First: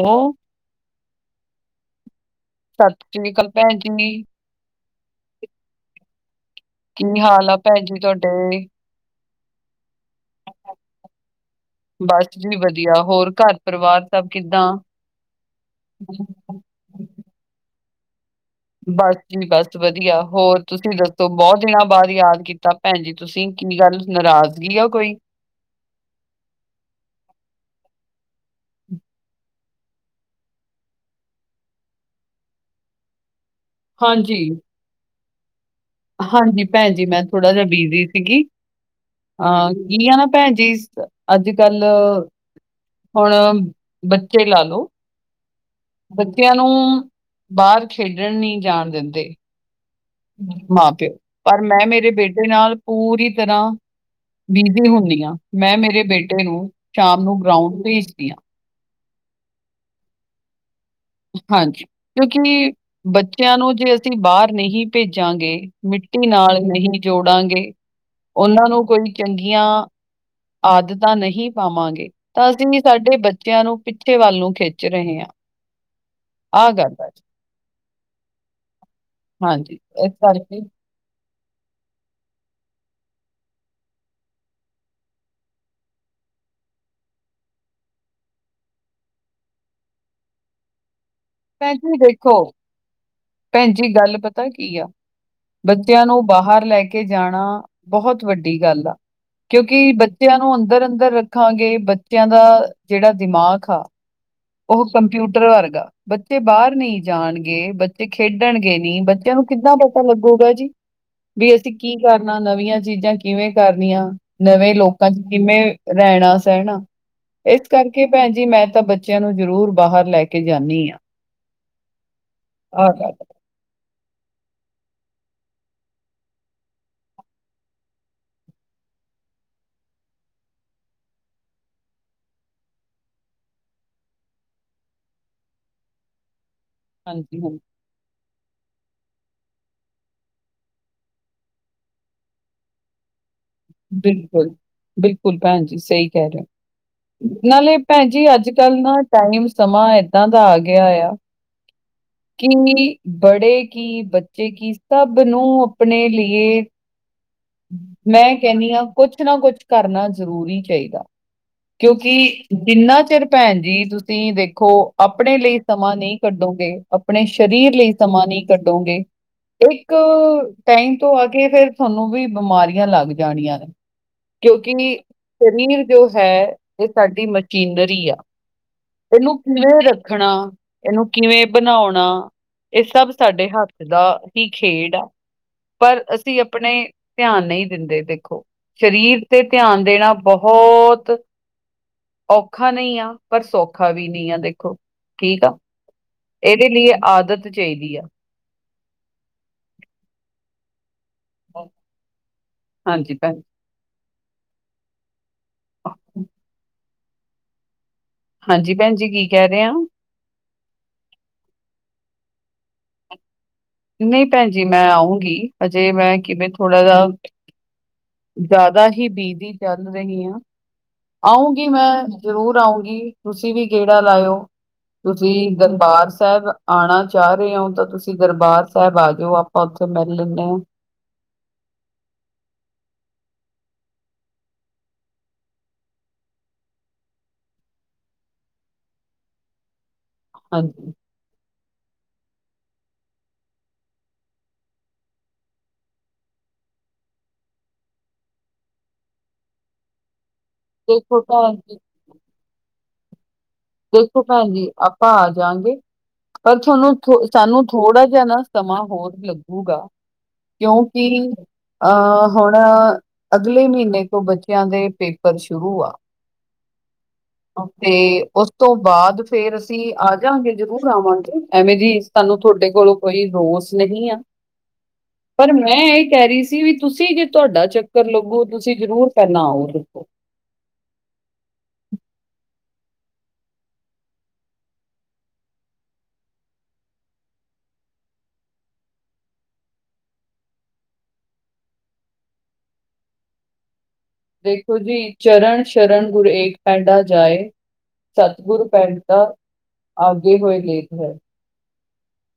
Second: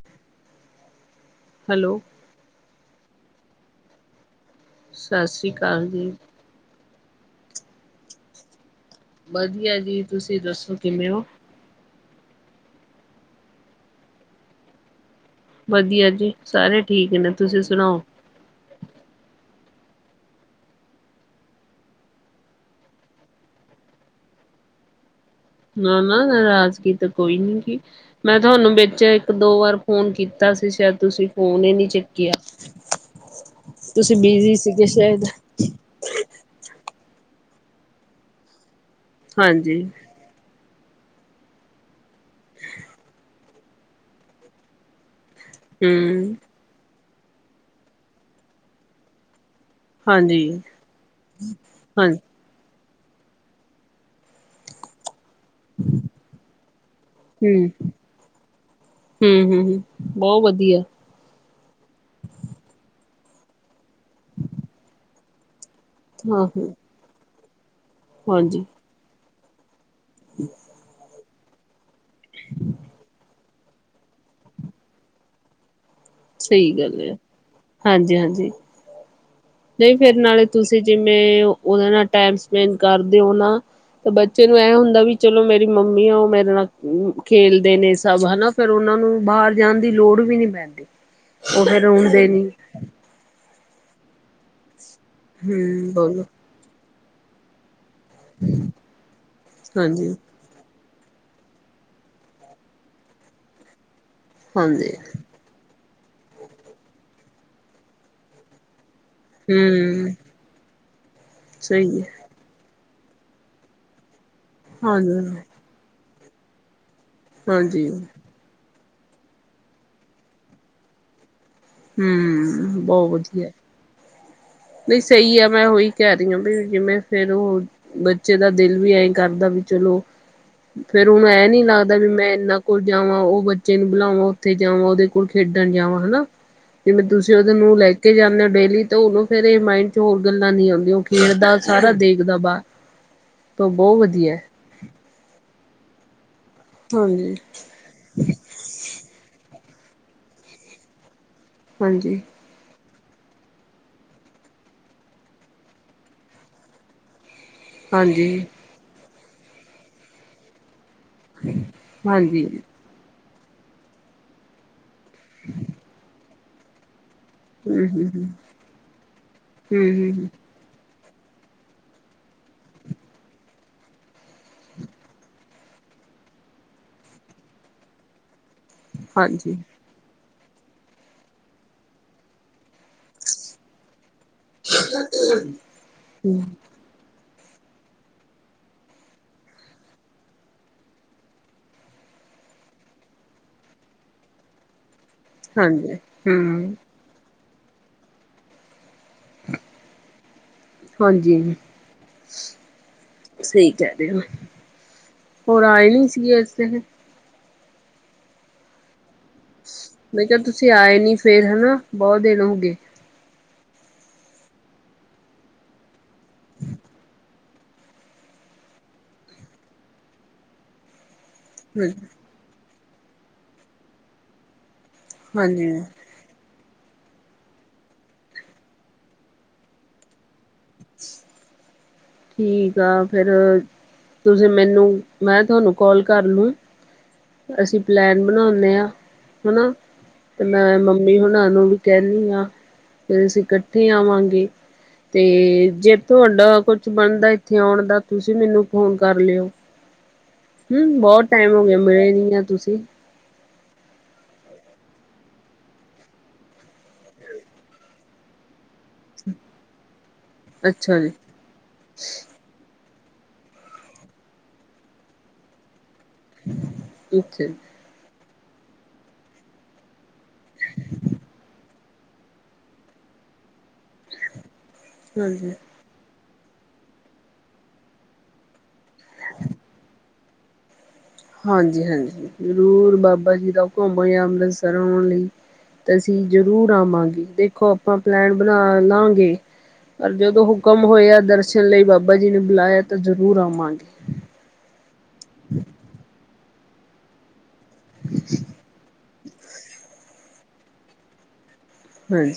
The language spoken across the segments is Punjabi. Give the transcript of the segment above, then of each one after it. ਲੋ ਹੈਲੋ। ਸਤਿ ਸ਼੍ਰੀ ਅਕਾਲ ਭੈਣਜੀ। ਸਤਿ ਸ਼੍ਰੀ ਅਕਾਲ ਜੀ। ਕੀ ਹਾਲ ਆ, ਭੈਣ ਜੀ ਤੁਹਾਡੇ? ਵਧੀਆ ਜੀ। ਤੁਸੀਂ ਦੱਸੋ, ਕਿਵੇਂ ਹੋ? ਬਸ ਜੀ ਵਧੀਆ। ਹੋਰ ਘਰ-ਪਰਿਵਾਰ ਸਭ ਕਿੱਦਾਂ? ਵਧੀਆ ਜੀ। ਸਾਰੇ ਠੀਕ ਨੇ, ਤੁਸੀਂ ਸੁਣਾਓ? ਬਸ ਜੀ, ਬਸ ਵਧੀਆ। ਹੋਰ ਤੁਸੀਂ ਦੱਸੋ, ਬਹੁਤ ਦਿਨਾਂ ਬਾਅਦ ਯਾਦ ਕੀਤਾ ਭੈਣ ਜੀ। ਤੁਸੀਂ ਕੀ ਗੱਲ, ਨਰਾਜ਼ਗੀ ਆ ਕੋਈ? ਨਾ-ਨਾ ਨਰਾਜ਼ਗੀ ਤਾਂ ਕੋਈ ਨੀਂਗੀ। ਮੈਂ ਥੋਨੂੰ ਵਿੱਚ ਇੱਕ-ਦੋ ਵਾਰ ਫੋਨ ਕੀਤਾ ਸੀ ਸ਼ਾਇਦ, ਤੁਸੀਂ ਫੋਨ ਹੀ ਨਹੀਂ ਚੁੱਕਿਆ। ਤੁਸੀ ਹਾਂਜੀ, ਬੀਜੀ ਸੀਗੇ ਸ਼ਾਇਦ। ਹਾਂਜੀ ਭੈਣ ਜੀ, ਮੈਂ ਥੋੜਾ ਜਿਹਾ ਬੀਜ਼ੀ ਸੀਗੀ। ਹਾਂ, ਹਾਂਜੀ ਕੀਆ ਨਾ ਭੈਣ ਜੀ, ਅੱਜ-ਕੱਲ [inaudible] ਹੁਣ, ਬੱਚੇ ਲਾਲੋ ਹਮ ਬੱਚਿਆਂ ਨੂੰ ਬਾਹਰ ਖੇਡਣ ਨਹੀਂ ਜਾਣ ਦਿੰਦੇ। ਹਾਂਜੀ ਮਾਂ- ਪਿਓ। ਪਰ ਮੈਂ ਹਾਂ ਮੇਰੇ ਬੇਟੇ ਦੇ ਨਾਲ ਪੂਰੀ ਤਰ੍ਹਾਂ ਬਿਜੀ ਹੁੰਦੀਆਂ। ਮੈਂ ਮੇਰੇ ਬੇਟੇ ਨੂੰ ਸ਼ਾਮ ਨੂੰ ਹਮ ਗਰਾਊਂਡ ਭੇਜਦੀ ਹਾਂ। ਹਮ- ਹਮ ਹ ਬਹੁਤ ਵਧੀਆ। ਹਾਂਜੀ ਕਿਉਂਕਿ ਬੱਚਿਆਂ ਨੂੰ ਜੇ ਅਸੀਂ ਬਾਹਰ ਨਹੀਂ ਭੇਜਾਂਗੇ। ਮਿੱਟੀ ਹਾਂ ਨਾਲ ਹਾਂ ਨਹੀਂ ਜੋੜਾਂਗੇ। ਉਹਨਾਂ ਨੂੰ ਕੋਈ ਚੰਗੀਆਂ ਹਠ ਆਦਤਾਂ ਨਹੀਂ ਪਾਵਾਂਗੇ। ਤਾਂ ਅਸੀਂ ਸਾਡੇ ਬੱਚਿਆਂ ਨੂੰ ਪਿੱਛੇ ਵੱਲ ਨੂੰ ਖਿੱਚ ਰਹੇ ਹਾਂ। ਸਹੀ ਆਹ ਗੱਲ ਆ ਹੈ। ਜੀ, ਹਾਂਜੀ -ਹਾਂਜੀ। ਹਾਂਜੀ, ਨਹੀਂ, ਇਸ ਫਿਰ ਨਾਲੇ ਕਰਕੇ ਤੁਸੀਂ ਜਿਵੇਂ ਉਹਦੇ ਨਾਲ ਟਮ ਸਪੈਂਡ ਕਰਦੇ ਹੋ ਨਾ। ਤੇ ਬੱਚੇ ਨੂੰ ਇਹ ਹੁੰਦਾ ਵੀ ਚਲੋ ਮੇਰੀ ਮੰਮੀ ਆ ਉਹ ਮੇਰੇ ਨਾਲ ਖੇਲਦੇ ਨੇ ਸਭ ਹਨਾ। ਫੇਰ ਉਹਨਾ ਨੂੰ ਬਾਹਰ ਜਾਣ ਦੀ ਲੋੜ ਵੀ ਨੀ ਪੈਂਦੀ। ਉਹ ਭੈਣ ਫੇਰ ਜੀ ਆਉਣਦੇ ਦੇਖੋ, ਨੇ। ਭੈਣ ਜੀ ਗੱਲ ਪਤਾ ਕੀ ਆ। ਹਮ ਬੱਚਿਆਂ ਬੋਲੋ ਨੂੰ ਬਾਹਰ ਲੈ ਕੇ ਜਾਣਾ। ਬਹੁਤ ਵੱਡੀ ਗੱਲ ਆ। ਕਿਉਂਕਿ ਹਾਂਜੀ ਬੱਚਿਆਂ ਨੂੰ ਅੰਦਰ- ਅੰਦਰ ਰੱਖ ਦੇਖਾਂਗੇ। ਬੱਚਿਆਂ ਦਾ ਜਿਹੜਾ ਦਿਮਾਗ ਆ ਉਹ ਹਾਂਜੀ ਕੰਪਿਊਟਰ ਵਰਗਾ। ਬੱਚੇ ਬਾਹਰ ਨਹੀਂ ਜਾਣਗੇ, ਬੱਚੇ ਖੇਡਣਗੇ ਨਹੀਂ, ਬਚਿਆਂ ਨੂੰ ਕਿੱਦਾਂ ਪਤਾ ਹਮ ਲੱਗੇਗਾ। ਜੀਵੀ ਅਸੀਂ ਕੀ ਸਹੀ ਹੈ ਕਰ ਨਵੀਆਂ ਚੀਜ਼ਾਂ ਕਿਵੇਂ ਕਰਨੀਆਂ, ਨਵੇਂ ਲੋਕਾਂ ਚ' ਹਾਂਜੀ ਕਿਵੇਂ ਰਹਿਣਾ -ਸਹਿਣਾ। ਇਸ ਹਾਂਜੀ ਕਰਕੇ ਭੈਣ ਜੀ ਮੈਂ ਤਾਂ ਬੱਚਿਆਂ ਨੂੰ ਜ਼ਰੂਰ ਬਾਹਰ ਲੈ ਕੇ ਜਾਂਦੀ ਹਾਂ। ਹਮ, ਆਹ ਬਹੁਤ ਗੱਲ ਹੈ। ਵਧੀਆ। ਨਹੀਂ, ਸਹੀ ਆ ਮੈਂ ਉਹੀ ਕਹਿ ਰਹੀ ਹਾਂ ਵੀ ਜਿਵੇਂ ਫੇਰ ਉਹ ਬੱਚੇ ਦਾ ਦਿਲ ਵੀ ਐਂ ਕਰਦਾ ਵੀ ਚਲੋ। ਫੇਰ ਹੁਣੂੰ ਇਹ ਨੀ ਲੱਗਦਾ ਵੀ ਮੈਂ ਇਨਾ ਕੋਲ ਜਾਵਾਂ ਉਹ ਬੱਚੇ ਨੂੰ ਬੁਲਾਵਾਂ, ਉੱਥੇ ਜਾਵਾਂ। ਉਹਦੇ ਸਕੂਲ ਖੇਡਣ ਜਾਵਾਂ ਹਨਾ। ਜਿਵੇਂ ਤੁਸੀਂ ਹਾਂਜੀ ਉਹਦੇ ਹਾਂਜੀ ਨੂੰ ਲੈ ਕੇ ਜਾਂਦੇ ਹੋ ਡੇਲੀ। ਤਾਂ ਉਹਨੂੰ ਫੇਰ ਇਹ ਮਾਇੰਡ ਚ' ਹੋਰ ਗੱਲਾਂ ਨਹੀਂ ਆਉਂਦੀਆਂ। ਉਹ ਖੇਡਦਾ ਸਾਰਾ ਦੇਖਦਾ ਬਾਹਰ। ਤਾਂ ਬਹੁਤ ਵਧੀਆ। ਬਿਲਕੁਲ- ਬਿਲਕੁਲ ਭੈਣ ਜੀ, ਸਹੀ ਕਹਿ ਰਹੇ। ਹਾਂਜੀ। ਨਾਲੇ ਭੈਣ ਜੀ ਅੱਜ ਕੱਲ੍ਹ ਨਾ ਟਾਈਮ ਸਮਾਂ ਏਦਾਂ ਦਾ ਆ ਗਿਆ ਆ। ਹਾਂਜੀ। [unintelligible] ਕੀ ਬੜੇ ਕੀ ਬੱਚੇ ਕੀ ਸਭ ਨੂੰ ਆਪਣੇ ਲਏ ਮੈਂ ਹਾਂਜੀ, ਕਹਿੰਦੀ ਹਾਂ। ਕੁਛ ਨਾ ਕੁਛ ਕਰਨਾ ਜ਼ਰੂਰੀ ਚਾਹੀਦਾ। ਕਿਉਂਕਿ ਹਾਂਜੀ ਹੂੰ, ਜਿੰਨਾ ਚਿਰ ਭੈਣ ਜੀ, ਤੁਸੀਂ ਦੇਖੋ। ਆਪਣੇ ਲਈ ਸਮਾਂ ਨਹੀਂ ਕੱਢੋਗੇ। ਆਪਣੇ ਸਰੀਰ ਹੂੰ, ਲਈ ਹੂੰ, ਸਮਾਂ ਨਹੀਂ ਕੱਢੋਗੇ। ਹੂੰ, ਇੱਕ ਹੂੰ, ਹੂੰ। ਟਾਈਮ ਤੋਂ ਆ ਕੇ ਫੇਰ ਤੁਹਾਨੂੰ ਵੀ। ਬਿਮਾਰੀਆਂ ਲੱਗ ਜਾਣੀਆਂ ਨੇ। ਕਿਉਂਕਿ ਜ਼ਮੀਨ ਜੋ ਹੈ ਇਹ ਸਾਡੀ ਮਸ਼ੀਨਰੀ ਆ। ਇਹਨੂੰ ਹਾਂਜੀ, ਕਿਵੇਂ ਰੱਖਣਾ। ਇਹਨੂੰ ਕਿਵੇਂ ਬਣਾਉਣਾ। ਇਹ ਸਭ ਸਾਡੇ ਹੱਥ ਦਾ ਹੀ ਖੇਡ ਆ। ਪਰ ਅਸੀਂ ਹੂੰ, ਆਪਣੇ ਧਿਆਨ ਨਹੀਂ ਦਿੰਦੇ। ਦੇਖੋ, ਸਰੀਰ ਤੇ ਧਿਆਨ ਦੇਣਾ ਬਹੁਤ ਔਖਾ ਨਹੀਂ ਆ ਪਰ ਸੌਖਾ ਵੀ ਨਹੀਂ ਆ ਦੇਖੋ ਠੀਕ ਆ। ਹਾਂਜੀ। ਇਹਦੇ ਹੂੰ, ਲਈ ਆਦਤ ਚਾਹੀਦੀ ਆ। ਹ [inaudible] ਹਾਂਜੀ। ਹਾਂਜੀ ਭੈਣ ਸਹੀ ਕਹਿ ਰਹੇ ਹੋ। ਹੋਰ ਆਏ ਨਹੀਂ ਸੀਗੇ। ਇਸ ਹਾਂਜੀ ਭੈਣ ਜੀ ਕੀ ਕਹਿ ਰਹੇ ਹੋ। ਮੈ ਕਿਹਾ, ਤੁਸੀਂ ਆਏ ਨੀ ਫੇਰ ਹਨਾ ਬਹੁਤ ਦਿਨ ਹੋ ਗਏ। ਨਹੀਂ ਭੈਣ ਜੀ, ਮੈਂ ਆਊਂਗੀ। ਹਜੇ ਮੈਂ ਕਿਵੇਂ ਥੋੜਾ ਜਿਹਾ। ਜ਼ਿਆਦਾ ਹੀ, ਬੀਜ਼ੀ ਚੱਲ, ਰਹੀ ਹਾਂ। ਆਊਂਗੀ। ਮੈਂ ਜ਼ਰੂਰ ਆਊਂਗੀ। ਤੁਸੀਂ ਵੀ, ਗੇੜਾ ਲਾਇਓ। ਤੁਸੀਂ, ਹਾਂਜੀ। ਦਰਬਾਰ ਸਾਹਿਬ ਆਉਣਾ ਚਾਹ ਰਹੇ ਹੋ ਤਾਂ ਤੁਸੀਂ ਦਰਬਾਰ ਸਾਹਿਬ ਆ ਜਾਓ ਆਪਾਂ ਉੱਥੇ ਮਿਲ ਲੈਂਦੇ ਹਾਂ। [inaudible] ਠੀਕ ਆ। ਫੇਰ ਤੁਸੀਂ, ਮੈਨੂੰ। ਮੈਂ, ਤੁਹਾਨੂੰ ਕੋਾਲ ਕਰ ਲੂੰ। ਅਸੀਂ ਪਲੈਨ, ਬਣਾਉਦੇ ਹਾਂ। ਹਨਾ, ਤੇ ਮੈਂ, ਹਾਂਜੀ, ਮੰਮੀ ਵੀ ਹੁਣ ਨੂੰ, ਵੀ ਕਹਿੰਦੀ ਹਾਂ। ਫੇਰ ਅਸੀਂ, ਇਕੱਠੇ ਆਵਾਂਗੇ। ਤੇ, ਜੇ ਤੁਹਾਡਾ, ਕੁਛ ਬਣਦਾ, ਇੱਥੇ ਆਉਣ ਦਾ। ਤੁਸੀਂ, ਮੈਨੂੰ ਫੋਨ ਕਰ ਲਿਓ। ਹੂੰ, ਦੇਖੋ ਬਹੁਤ ਟਾਈਮ, ਭੈਣ ਹੋ ਜੀ ਗਿਆ। ਮਿਲੇ ਨੀ, ਆ ਤੁਸੀਂ। ਦੇਖੋ ਭੈਣ ਜੀ, ਆਪਾਂ ਆ ਜਾਗੇ। ਪਰ ਤੁਹਾਨੂੰ, ਥੋ ਸਾਨੂੰ ਥੋੜਾ ਜਿਹਾ ਨਾ। ਸਮਾਂ, ਹੋਰ ਲੱਗੂਗਾ। ਅੱਛਾ ਜੀ ਕਿਉਂਕਿ ਅਹ ਹੁਣ, ਅਗਲੇ ਮਹੀਨੇ ਤੋਂ, ਬੱਚਿਆਂ ਦੇ ਪੇਪਰ ਸ਼ੁਰੂ ਆ। ਠੀਕ ਹੈ। ਤੇ, ਉਸ ਤੋਂ ਬਾਅਦ, ਫੇਰ ਅਸੀਂ ਆਜਾਂਗੇ। ਜਰੂਰ ਆਵਾਂਗੇ। ਐਵੇਂ ਜੀ ਸਾਨੂੰ, ਤੁਹਾਡੇ ਕੋਲੋਂ, ਕੋਈ ਰੋਸ ਨਹੀਂ ਆ। ਪਰ ਹਾਂਜੀ ਮੈਂ ਇਹ, ਕਹਿ ਰਹੀ ਸੀ। ਵੀ ਤੁਸੀਂ, ਜੇ ਤੁਹਾਡਾ, ਚੱਕਰ ਲੱਗੋ। ਤੁਸੀਂ ਜ਼ਰੂਰ, ਪਹਿਲਾਂ ਆਓਗੇ। ਹਾਂਜੀ- ਹਾਂਜੀ। ਜ਼ਰੂਰ ਬਾਬਾ ਜੀ, ਦਾ ਹੁਕਮ ਹੋਇਆ ਅੰਮ੍ਰਿਤਸਰ ਆਉਣ ਲਈ। ਅਸੀਂ ਜਰੂਰ ਆਵਾਂਗੇ। ਦੇਖੋ ਆਪਾਂ ਪਲੈਨ, ਬਣਾ ਲਾਂਗੇ। ਪਰ ਜਦੋਂ, ਹੁਕਮ ਹੋਏ ਆ, ਦਰਸ਼ਨ ਲਈ। ਬਾਬਾ ਜੀ ਨੇ ਬੁਲਾਇਆ, ਤਾਂ ਜ਼ਰੂਰ ਆਵਾਂਗੇ। ਦੇਖੋ ਜੀ, ਚਰਨ ਸ਼ਰਨ ਗੁਰਏਕ ਪਿੰਡਾ ਜਾਏ। ਸਤਿਗੁਰ ਪਿੰਡ ਤਾਂ, ਅਗੇ ਹੋਏ ਲੇਟ ਹੈ। ਹਮ [unintelligible]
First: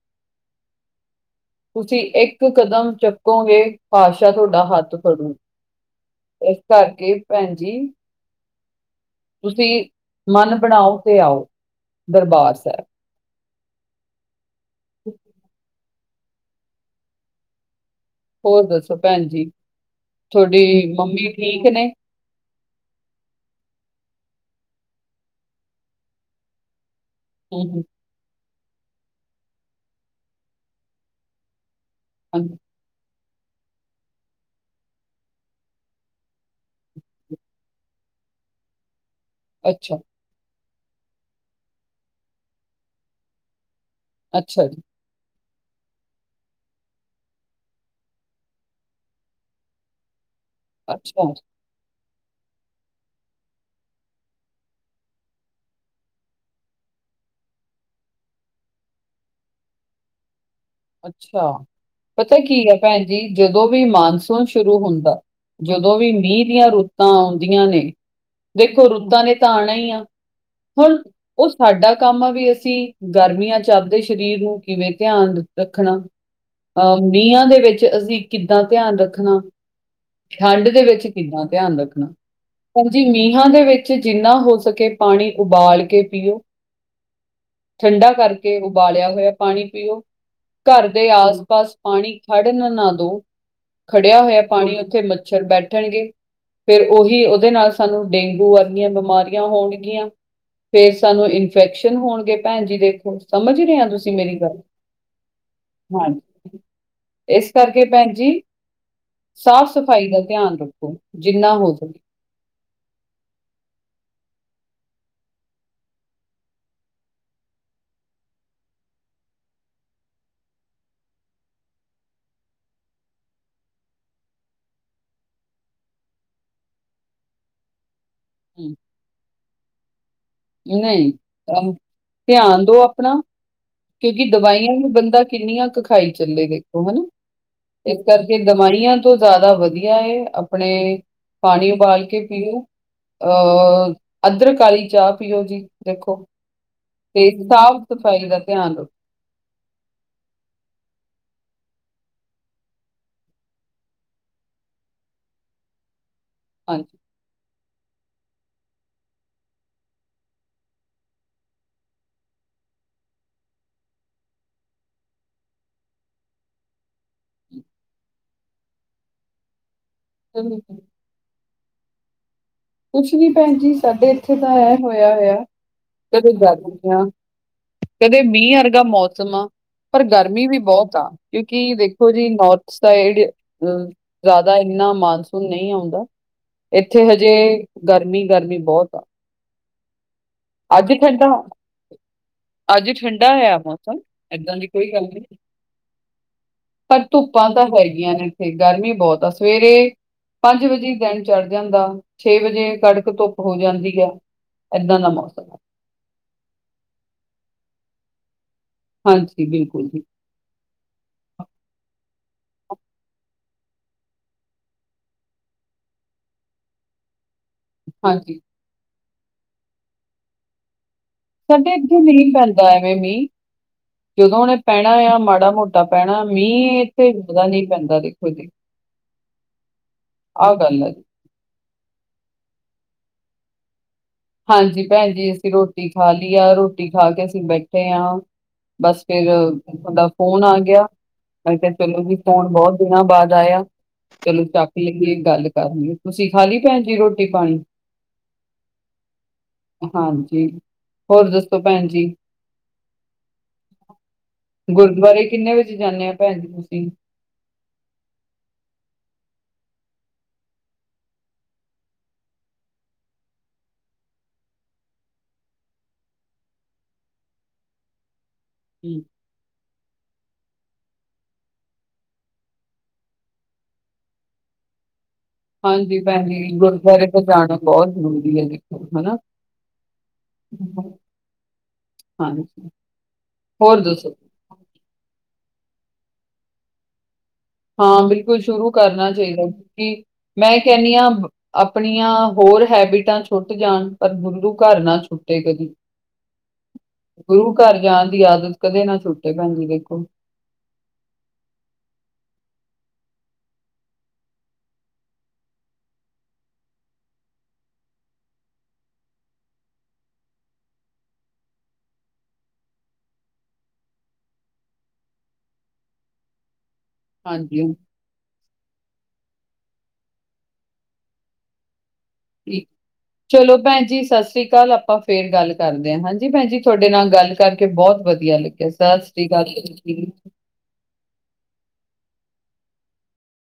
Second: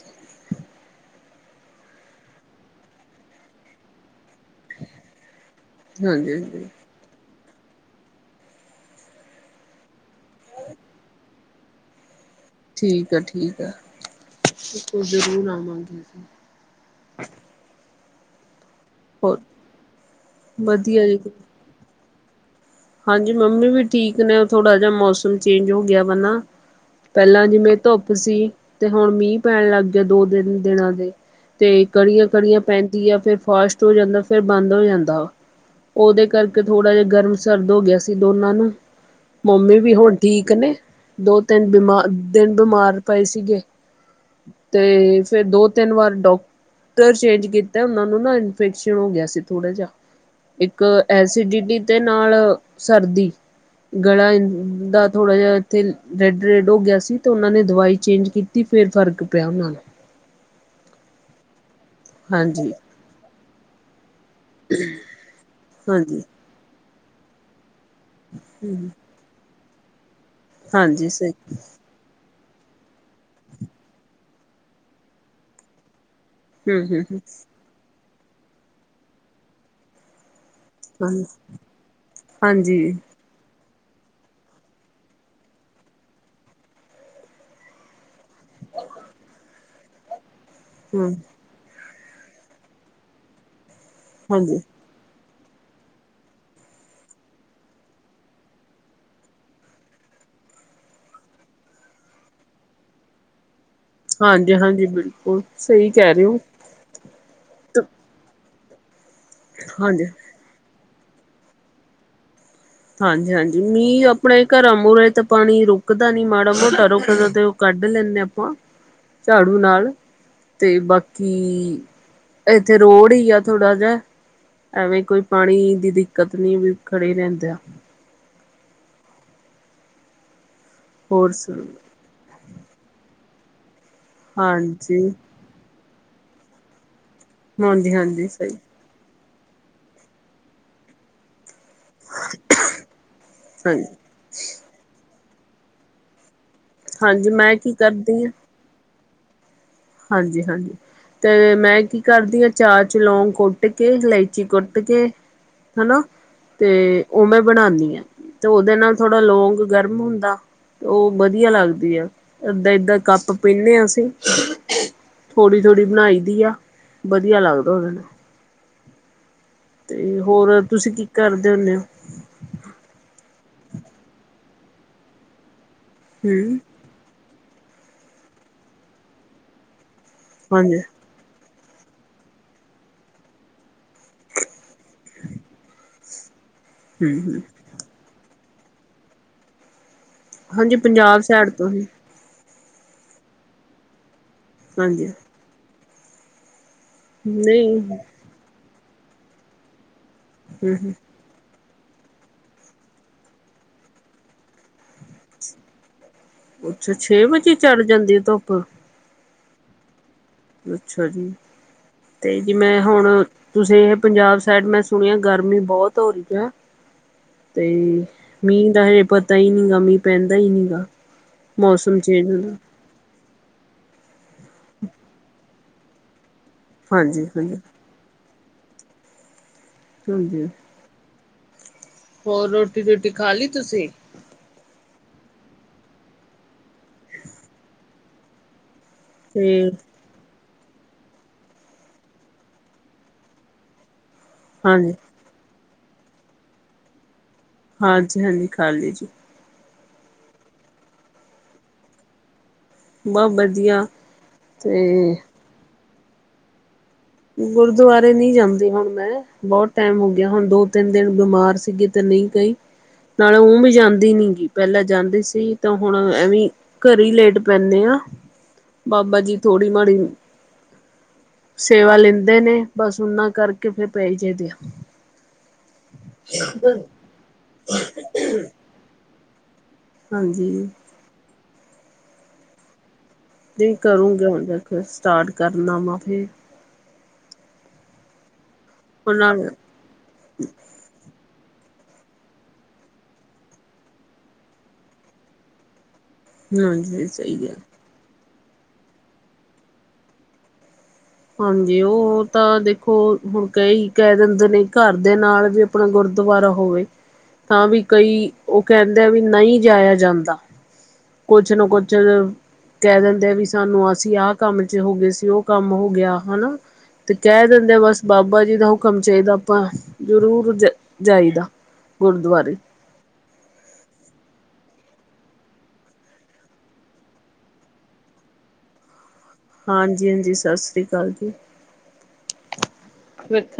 ਤੁਸੀਂ, ਇੱਕ ਕਦਮ, ਚੱਕੋਗੇ। ਪਾਤਸ਼ਾ ਤੁਹਾ ਦਾ, ਹੱਥ ਫੜੂ। ਇਸ ਹਾਂਜੀ-ਹਾਂਜੀ-ਹਾਂਜੀ ਕਰਕੇ ਭੈਣ ਜੀ। ਤੁਸੀਂ, ਮਨ ਬਣਾਓ। ਤੇ ਆਓ। ਦਰਬਾਰ ਸਾਹਿਬ। ਠੀਕ ਆ- ਠੀਕ ਆ। ਫੇਰ ਤਾਂ, ਜਰੂਰ ਆਵਾਂਗੇ ਅਸੀਂ। ਹੋਰ ਦੱਸੋ ਭੈਣ ਹੋਰ ਜੀ। ਤੁਹਾਡੀ ਵਧੀਆ ਜੀ ਮੰਮੀ ਠੀਕ ਨੇ? ਹਾਂਜੀ, ਮੰਮੀ ਵੀ ਠੀਕ ਨੇ, ਥੋੜਾ ਜਿਹਾ ਮੌਸਮ ਚੇਂਜ, ਹੋ ਗਿਆ ਵਾ ਨਾ। ਪਹਿਲਾਂ, ਹਮ, ਜਿਵੇਂ ਧੁੱਪ ਸੀ। ਤੇ ਹੁਣ ਮੀਂਹ, ਪੈਣ ਲੱਗ ਗਿਆ। ਦੋ, ਤਿੰਨ ਦਿਨਾਂ ਦੇ। ਤੇ, ਕੜੀਆਂ, ਹਮ, ਕੜੀਆਂ। ਪੈਂਦੀ ਆ। ਫੇਰ ਫਾਸ਼ਟ ਹੋ ਜਾਂਦਾ। ਫੇਰ ਬੰਦ ਹੋ ਜਾਂਦਾ ਵਾ। ਉਹਦੇ ਕਰਕੇ ਥੋੜਾ ਜਿਹਾ। ਗਰਮ ਹਾਂਜੀ। ਸਰਦ, ਹੋ ਗਿਆ ਸੀ। ਦੋਨਾਂ ਨੂੰ, ਮੰਮੀ ਵੀ ਅੱਛਾ ਹੁਣ ਠੀਕ ਨੇ। ਦੋ, ਤਿੰਨ ਬਿਮਾਰ, ਦਿਨ ਬਿਮਾਰ ਪਏ ਸੀਗੇ। ਅੱਛਾ ਜੀ ਤੇ, ਫੇਰ ਦੋ- ਤਿੰਨ ਵਾਰ, ਡਾਕਟਰ ਚੇਂਜ ਕੀਤਾ। ਉਹਨਾਂ ਨੂੰ, ਨਾ ਇਨਫੈਕਸ਼ਨ, ਹੋ ਗਿਆ ਸੀ। ਥੋੜਾ ਜਾਿਹਾ। ਇੱਕ ਅੱਛਾ ਐਸਡਿਟੀ, ਤੇ ਨਾਲ ਸਰਦੀ। ਗਲਾ, ਇ ਦਾ ਥੋੜਾ ਜਿਹਾ, ਇੱਥੇ ਰੈੱਡ- ਰੈਡ, ਹੋ ਗਿਆ ਸੀ। ਤੇ ਉਹਨਾਂ ਨੇ, ਦਵਾਈ ਚੇਂਜ ਕੀਤੀ। ਫੇਰ, ਫਰਕ ਪਿਆ, ਉਹਨਾਂ ਨੂੰ। ਅੱਛਾ। ਪਤਾ ਕੀ ਹਾਂਜੀ ਹੈ, ਭੈਣ ਜੀ ਜਦੋਂ ਵੀ, ਮਾਨਸਿਕ ਸੂਣ ਸ਼ੁਰੂ ਹੁੰਦਾ। ਜਦੋਂ ਵੀ, ਹਾਂਜੀ ਮੀਂਹ ਦੀਆਂ ਰੁੱਤਾਂ, ਆਉਂਦੀਆਂ ਨੇ। ਦੇਖੋ ਹਮ ਰੁੱਦਾਂ ਨੇ, ਤਾਂ ਆਉਣਾ ਹੀ, ਆ। ਹੁਣ ਹਾਂਜੀ ਸਹੀ ਉਹ ਸਾਡਾ, ਕੰਮ ਆ ਵੀ ਅਸੀਂ। ਗਰਮੀਆਂ ਚੱ ਆਪਦੇ, ਸਰੀਰ ਨੂੰ ਕਿਵੇਂ, ਧਿਆਨ ਰੱਖਣਾ। ਹਮ ਅਹ ਹਮ ਮੀਹਾਂ, ਦੇ ਵਿੱਚ ਅਸੀਂ, ਕਿੱਦਾਂ ਧਿਆਨ ਰੱਖਣਾ। ਠੰਡ ਦੇ ਵਿੱਚ ਹਮ ਹਾਂ ਕਿੰਨਾ, ਧਿਆਨ ਰੱਖਣਾ। ਹਾਂਜੀ, ਮੀਹਾਂ ਦੇ ਵਿੱਚ। ਤੁਸੀਂ ਜਿੰਨਾ ਹੋ ਸਕੇ, ਪਾਣੀ ਉਬਾਲ ਕੇ ਪੀਓ। ਠੰਡਾ ਕਰਕੇ, ਉਬਾਲਿਆ ਹੋਇਆ ਪਾਣੀ ਪੀਓ। ਘਰ ਦੇ ਹਮ ਆਸ ਪਾਸ ਪਾਣੀ ਖੜਨ ਨਾ ਦੋ, ਖੜੇਆ ਹੋਇਆ ਹਾਂਜੀ ਪਾਣੀ ਉੱਥੇ ਮੱਛਰ ਬੈਠਣਗੇ। ਫੇਰ ਉਹੀ, ਉਅਦੇ ਨਾਲ ਸਾਨੂੰ ਡੇਂਗੂ ਆਰਗੀਆਂ ਬਿਮਾਰੀਆਂ ਹੋਣਗੀਆਂ। ਫੇਰ ਸਾਨੂੰ ਇਨਫੈਕਸ਼ਨ ਹੋਣਗੇ ਭੈਣ ਜੀ ਦੇਖੋ, ਸਮਝ ਰਏ ਆ ਤੁਸ ਹਾਂਜੀ- ਹਾਂਜੀ। ਬਿਲਕੁਲ। ਸਹੀ ਕਹਿ ਰਹੇ ਹੋ ਹਾਂਜੀ, ਇਸ ਕਰਕੇ ਭੈਣ ਜੀ, ਸਾਫ਼ ਹਾਂਜੀ ਸਫ਼ਾਈ ਦਾ। ਧਿਆਨ ਰੱਖੋ। ਜਿੰਨਾ ਹੋ ਸਕੇ। ਹਾਂਜੀ-ਹਾਂਜੀ ਮੀਂਹ ਆਪਣੇ ਕਰਾਂ ਮੂਅਰੇ ਤੇ ਪਾਣੀ ਰੁਕਦਾ ਨੀ, ਮਾੜਾ ਮੋਟਾ ਰੁਕ ਦਾ, ਤੇ ਉਹ ਕੱਢ ਲੈਣੇ ਆ। ਆਪਾਂ, ਚਾੜੂ ਨਾਲ। ਤੇ ਬਾਕੀ, ਏਥੇ ਰੋਡ ਈ ਆ ਥੋੜਾ ਜਹਾ। ਐਵੇਂ ਕੋਈ ਪਾਣੀ ਦੀ ਦਿੱਕਤ ਨੀ, ਵੀ ਖੜੇ ਰੇਂਦਾ ਆ। ਹੂੰ। ਨਈ, ਹੋਰ ਸੁਣਾਓ ਅਮ ਧਿਆਨ ਦੋ ਆਪਣਾ। ਕਿਉਂਕਿ ਦਵਾਈਆਂ ਵੀ ਹਾਂਜੀ ਬੰਦਾ ਕਿੰਨੀਆਂ ਕ ਖਾਈ ਚੱਲੇ, ਵੇਖੋ ਹਨਾ? ਹਾਂਜੀ ਇਸ ਹਾਂਜੀ ਕਰਕੇ ਸਹੀ ਦਵਾਈਆਂ ਤੋਂ ਜ਼ਾਦਾ ਵਧੀਆ ਏ ਆਪਣੇ ਪਾਣੀ ਉਬਾਲ ਕੇ ਪੀਓ। ਅਹ ਹਾਂਜੀ ਅਦਰਕ ਆਲੀ ਚਾਹ ਪੀਓ ਜੀ, ਦੇਖੋ, ਤੇ ਹਾਂਜੀ ਮੈਂ ਕੀ ਸਾਫ਼ ਸਫ਼ਾਈ ਦਾ ਧਿਆਨ ਰੱ ਹਾਂਜੀ-ਹਾਂਜੀ। ਤੇ ਮੈਂ ਕੀ ਕਰਦੀ ਆਂ? ਚਾਰ ਚ ਲੋਂਗ ਕੁੱਟ ਕੇ, ਇਲਾਚੀ ਕੁੱਟ ਕੇ ਹਨਾ, ਹਾਂਜੀ ਤੇ ਔਹ ਮੈਂ ਬਣਾਨੀ ਆਂ, ਤੇ ਔਦੇ ਨਾਲ ਥੋੜਾ ਲੋਂਂਗ ਗਰਮ ਹੁੰਦਾ। ਔ ਬਦੀਆ ਲੱਗਦੀ ਐ, ਏਦਾਂ-ਏਦਾਂ ਕੱਪ ਪੀਨੇ ਆਂ ਅਸੀਂ। ਥੋੜ੍ਹੀ-ਥੋੜ੍ਹੀ ਬਣਾਈ ਦੀ ਆ, ਬਦੀਆ ਲੱਗਦਾ ਓਦੇ ਨਾਲ। ਤੇ ਚਲੋ ਹੋਰ ਤੁਸੀਂ ਕੀ ਕਰਦੇ ਹੁੰਨੇ ਔ? ਕੁੱਛ ਨੀ ਭੈਣ ਜੀ, ਸਾਡੇ ਏਥੇ ਤਾਂ ਐ ਹੋਇਆ-ਹੋਇਆ ਹਮ [unintelligible] ਯਾ, ਕਦੇ ਮੀਂਹ ਅਰਗਾ ਮੌਸਮ ਆ, ਪਰ ਗਰਮੀ ਵੀ ਹਾਂਜੀ ਬੋਤ ਆ। ਕਿਉਂਕਿ ਦੇਖੋ ਜੀ, ਨੋੌਰਥ ਸਾਈਡ ਅਹ ਜਾਦਾ ਇੰਨਾ ਮਾਨਸੂਨ ਨਈ ਆਉਂਦਾ। ਏਥੇ ਹਜੇ ਗਰਮੀ-ਗਰਮੀ ਬੋਤ ਆ। ਹਾਂਜੀ ਅੱਜ ਪੰਜਾਬ ਠੰਡਾ, ਸਾਈਡ ਤੋਂ ਹੀ ਅੱਜ ਠੰਡਾ ਹੋਇਆ ਮੌਸਮ, ਏਦਾਂ ਦੀ ਕੋਈ ਹਾਂਜੀ ਗੱਲ ਨੀ। ਪਰ ਧੁੱਪਾਂ ਤਾਂ ਨਹੀਂ ਹਮ ਹੈਗੀਆਂ ਨੇ ਏਥੇ, ਗਰਮੀ ਬੋਤ ਆ ਸਵੇਰੇ ਪੰਜ ਵਜੇ ਹਮ ਈ ਦਿਨ ਚੜ ਜਾਂਦਾ, ਛੇ ਵਜੇ ਕੜਕ ਧੁੱਪ ਹੋ ਜਾਂਦੀ ਆ, ਏਦਾਂ ਦਾ ਮੌਸ ਅੱਛਾ, ਛੇ ਵਜੇ ਈ ਚਲ ਜਾਂਦੀ ਏ ਧੁੱਪ? ਹਾਂਜੀ, ਬਿਲਕੁੱਲ ਜੀ। ਅੱਛਾ ਜੀ, ਤੇ ਜੀ ਮੈਂ ਹੁਣ ਤੁਸੀਂ ਏਹ ਪੰਜਾਬ ਸਾਈਡ, ਮੈਂ ਸੁਣਿਆ ਗਰਮੀ ਬੋਤ ਹੋ ਰੀ ਆ। ਤੇ ਹਾਂਜੀ ਮੀਂਹ ਦਾ ਹਏ ਪਤਾ ਈ ਨੀਗਾ, ਮੀਂਹ ਪੈਂਦਾ ਈ ਨੀ ਗਾ। ਸਾਡੇ ਮੌਸਮ ਏਥੇ ਚੇਂਜ ਮੀਂਹ ਹੁੰਦਾ ਪੈਂਦਾ ਐ। ਹੈ ਮੀਂਹ, ਜਦੋਂ ਓਨੇ ਪੈਣਾ ਆ, ਮਾੜਾ ਮੋਟਾ ਪੈਣਾ, ਮੀਂਹ ਏਹ ਤੇ ਹਾਂਜੀ ਰੁਕਦਾ ਹਾਂਜੀ ਨਈ ਪੈਂਦਾ ਦੇਖੋ ਜੀ, ਹਾਂਜੀ ਆਹ ਗੱਲ ਐ। ਹੋਰ ਰੋਟੀ ਰੁਟੀ ਖਾ ਲਈ ਤੁਸੀਂ? ਹਾਂਜੀ ਭੈਣ ਜੀ, ਅਸੀਂ ਰੋਟੀ ਖਾ ਲਈ ਆ, ਰੋਟੀ ਖਾ ਕੇ ਅਸੀਂ ਬੈਠੇ ਆਂ, ਬਸ। ਫਿਰ ਤੇ ਓਦਾ ਫੋਨ ਆ ਗਿਆ, ਮੈਂ ਕੇਆ ਚਲੋ ਜੀ ਫੋਨ ਬੋਤ ਦਿਨਾਂ ਬਾਦ ਆਇਆ। ਚਲੋ ਚੱਕ ਹਾਂਜੀ [unintelligible] ਗੱਲ ਕਰ ਲਈ, ਤੁਸੀਂ ਖਾ ਲਈ ਭੈਣ ਜੀ ਰੋਟੀ ਪਾਣੀ? ਹਾਂਜੀ-ਹਾਂਜੀ ਖਾ ਲੀ ਜੀ। ਹਾਂਜੀ, ਹੋਰ ਦੱਸੋ ਭੈਣ ਜੀ? ਬਹੁਤ ਵਧੀਆ ਤੇ ਗੁਰਦੁਆਰੇ ਕਿੰਨੇ ਵਜੇ ਜਾਂਨੇ ਆ ਭੈਣ ਜੀ ਤੁਸੀਂ? ਗੁਰਦੁਆਰੇ ਨੀ ਜਾਂਦੀ ਹੁਣ ਮੈਂ। ਬੋਤ ਟੈਮ ਹੋ ਗਿਆ ਹੁਣ ਦੋ-ਤਿੰਨ ਦਿਨ ਬਿਮਾਰ ਸੀਗੇ ਤੇ ਨਈ ਕਈ। ਨਾਲੇ ਊ ਵੀ ਜਾਂਦੀ ਨੀ ਗੀ ਪੈਲਾਂ ਜਾਂਦੀ ਸੀ ਤਾਂ ਹੁਣ ਐਵੀ। ਘਰੇ ਈ ਲੇਟ ਪੈਂਨੇ ਆ ਹੂੰ। ਬਾਬਾ ਜੀ ਥੋੜ੍ਹੀ ਮਾੜੀ ਸੇਵਾ ਲੈਂਦੇ ਨੇ ਬਸ ਉਨਾਂ ਕਰਕੇ ਫਿਰ ਪੈ ਜੇ ਦਿਆ। ਹਾਂਜੀ ਪੈਣੇ ਗੁਰਦੁਆਰੇ ਤੇ ਜਾਣਾ ਬੋਤ ਜ਼ਰੂਰੀ ਐ ਦੇਖੋ ਹਨਾ। ਹਾਂਜੀ। ਹਾਂਜੀ। ਨਈ ਹੋਰ ਕਰੂੰਗੀ ਹੁਣ ਦੱਸੋ [unintelligible] ਸਟਾਰਟ ਕਰਨਾ ਵਾ ਫਿਰ। ਹਾਂ ਬਿਲਕੁੱਲ ਸ਼ੁਰੂ ਕਰਨਾ ਉਹ ਚਾਈਦਾ, ਨਾਲ ਕੀ? ਮੈਂ ਕੈਨੀ ਆਂ ਆਪਣੀਆਂ ਹੋਰ ਹੈਬਿਟਾਂ ਛੁੱਟ ਜਾਣ, ਪਰ ਗੁਰੂ ਕਾਰ ਨਾ ਛੁੱਟੇ ਕਦੀ। ਹਾਂਜੀ ਸਹੀ ਗੁਰੂ ਹੈ ਘਰ ਜਾਣ ਦੀ ਆਦਤ ਕਦੇ ਨਾ ਛੁੱਟੇ ਭੈਣ ਜੀ ਦੇਖੋ। ਹਾਂਜੀ ਓ ਤਾਂ ਦੇਖੋ ਹੁਣ ਕਈ ਕੈ ਦਿੰਦੇ ਨੇ ਘਰ ਦੇ ਨਾਲ ਵੀ ਆਪਣਾ ਗੁਰਦੁਵਾਰਾ ਹੋਵੇ। ਤਾਂ ਵੀ ਕਈ ਓ ਕੈਂਦੇ ਆ ਵੀ ਨਈ ਜਾਇਆ ਜਾਂਦਾ। ਕੋਚ ਨਾ ਕੋਚ। ਕੈ ਦਿੰਦੇ ਆ ਵੀ ਸਾਨੂੰ ਅਸੀਂ ਆਹ ਕੰਮ ਚ ਹੋ ਗੇ ਸੀ ਓ ਕੰਮ ਹੋ ਗਿਆ ਹਨਾ ਤੇ ਕੈ ਹਾਂਜੀ ਦਿੰਦੇ ਬਸ ਬਾਬਾ ਜੀ ਦਾ ਹੁਕਮ ਚਾਹੀਦਾ ਆਪਾਂ ਜ਼ਰੂਰ ਜ ਜਾਈਦਾ ਗੁਰਦੁਆਰੇ। ਠੀਕ। ਚਲੋ ਭੈਣ ਜੀ ਸਤਿ ਸ੍ਰੀ ਕਾਲ ਆਪਾਂ ਫੇਰ ਗੱਲ ਕਰਦੇ ਆਂ ਹਾਂਜੀ ਭੈਣ ਜੀ ਤੁਹਾਡੇ ਨਾਲ ਗੱਲ ਕਰਕੇ ਬਹੁਤ ਵਧੀਆ ਲੱ ਏਧਲ ਹਾਂਜੀ ਹਾਂਜੀ ਸਤਿ ਸ੍ਰੀ ਅਕਾਲ ਜੀ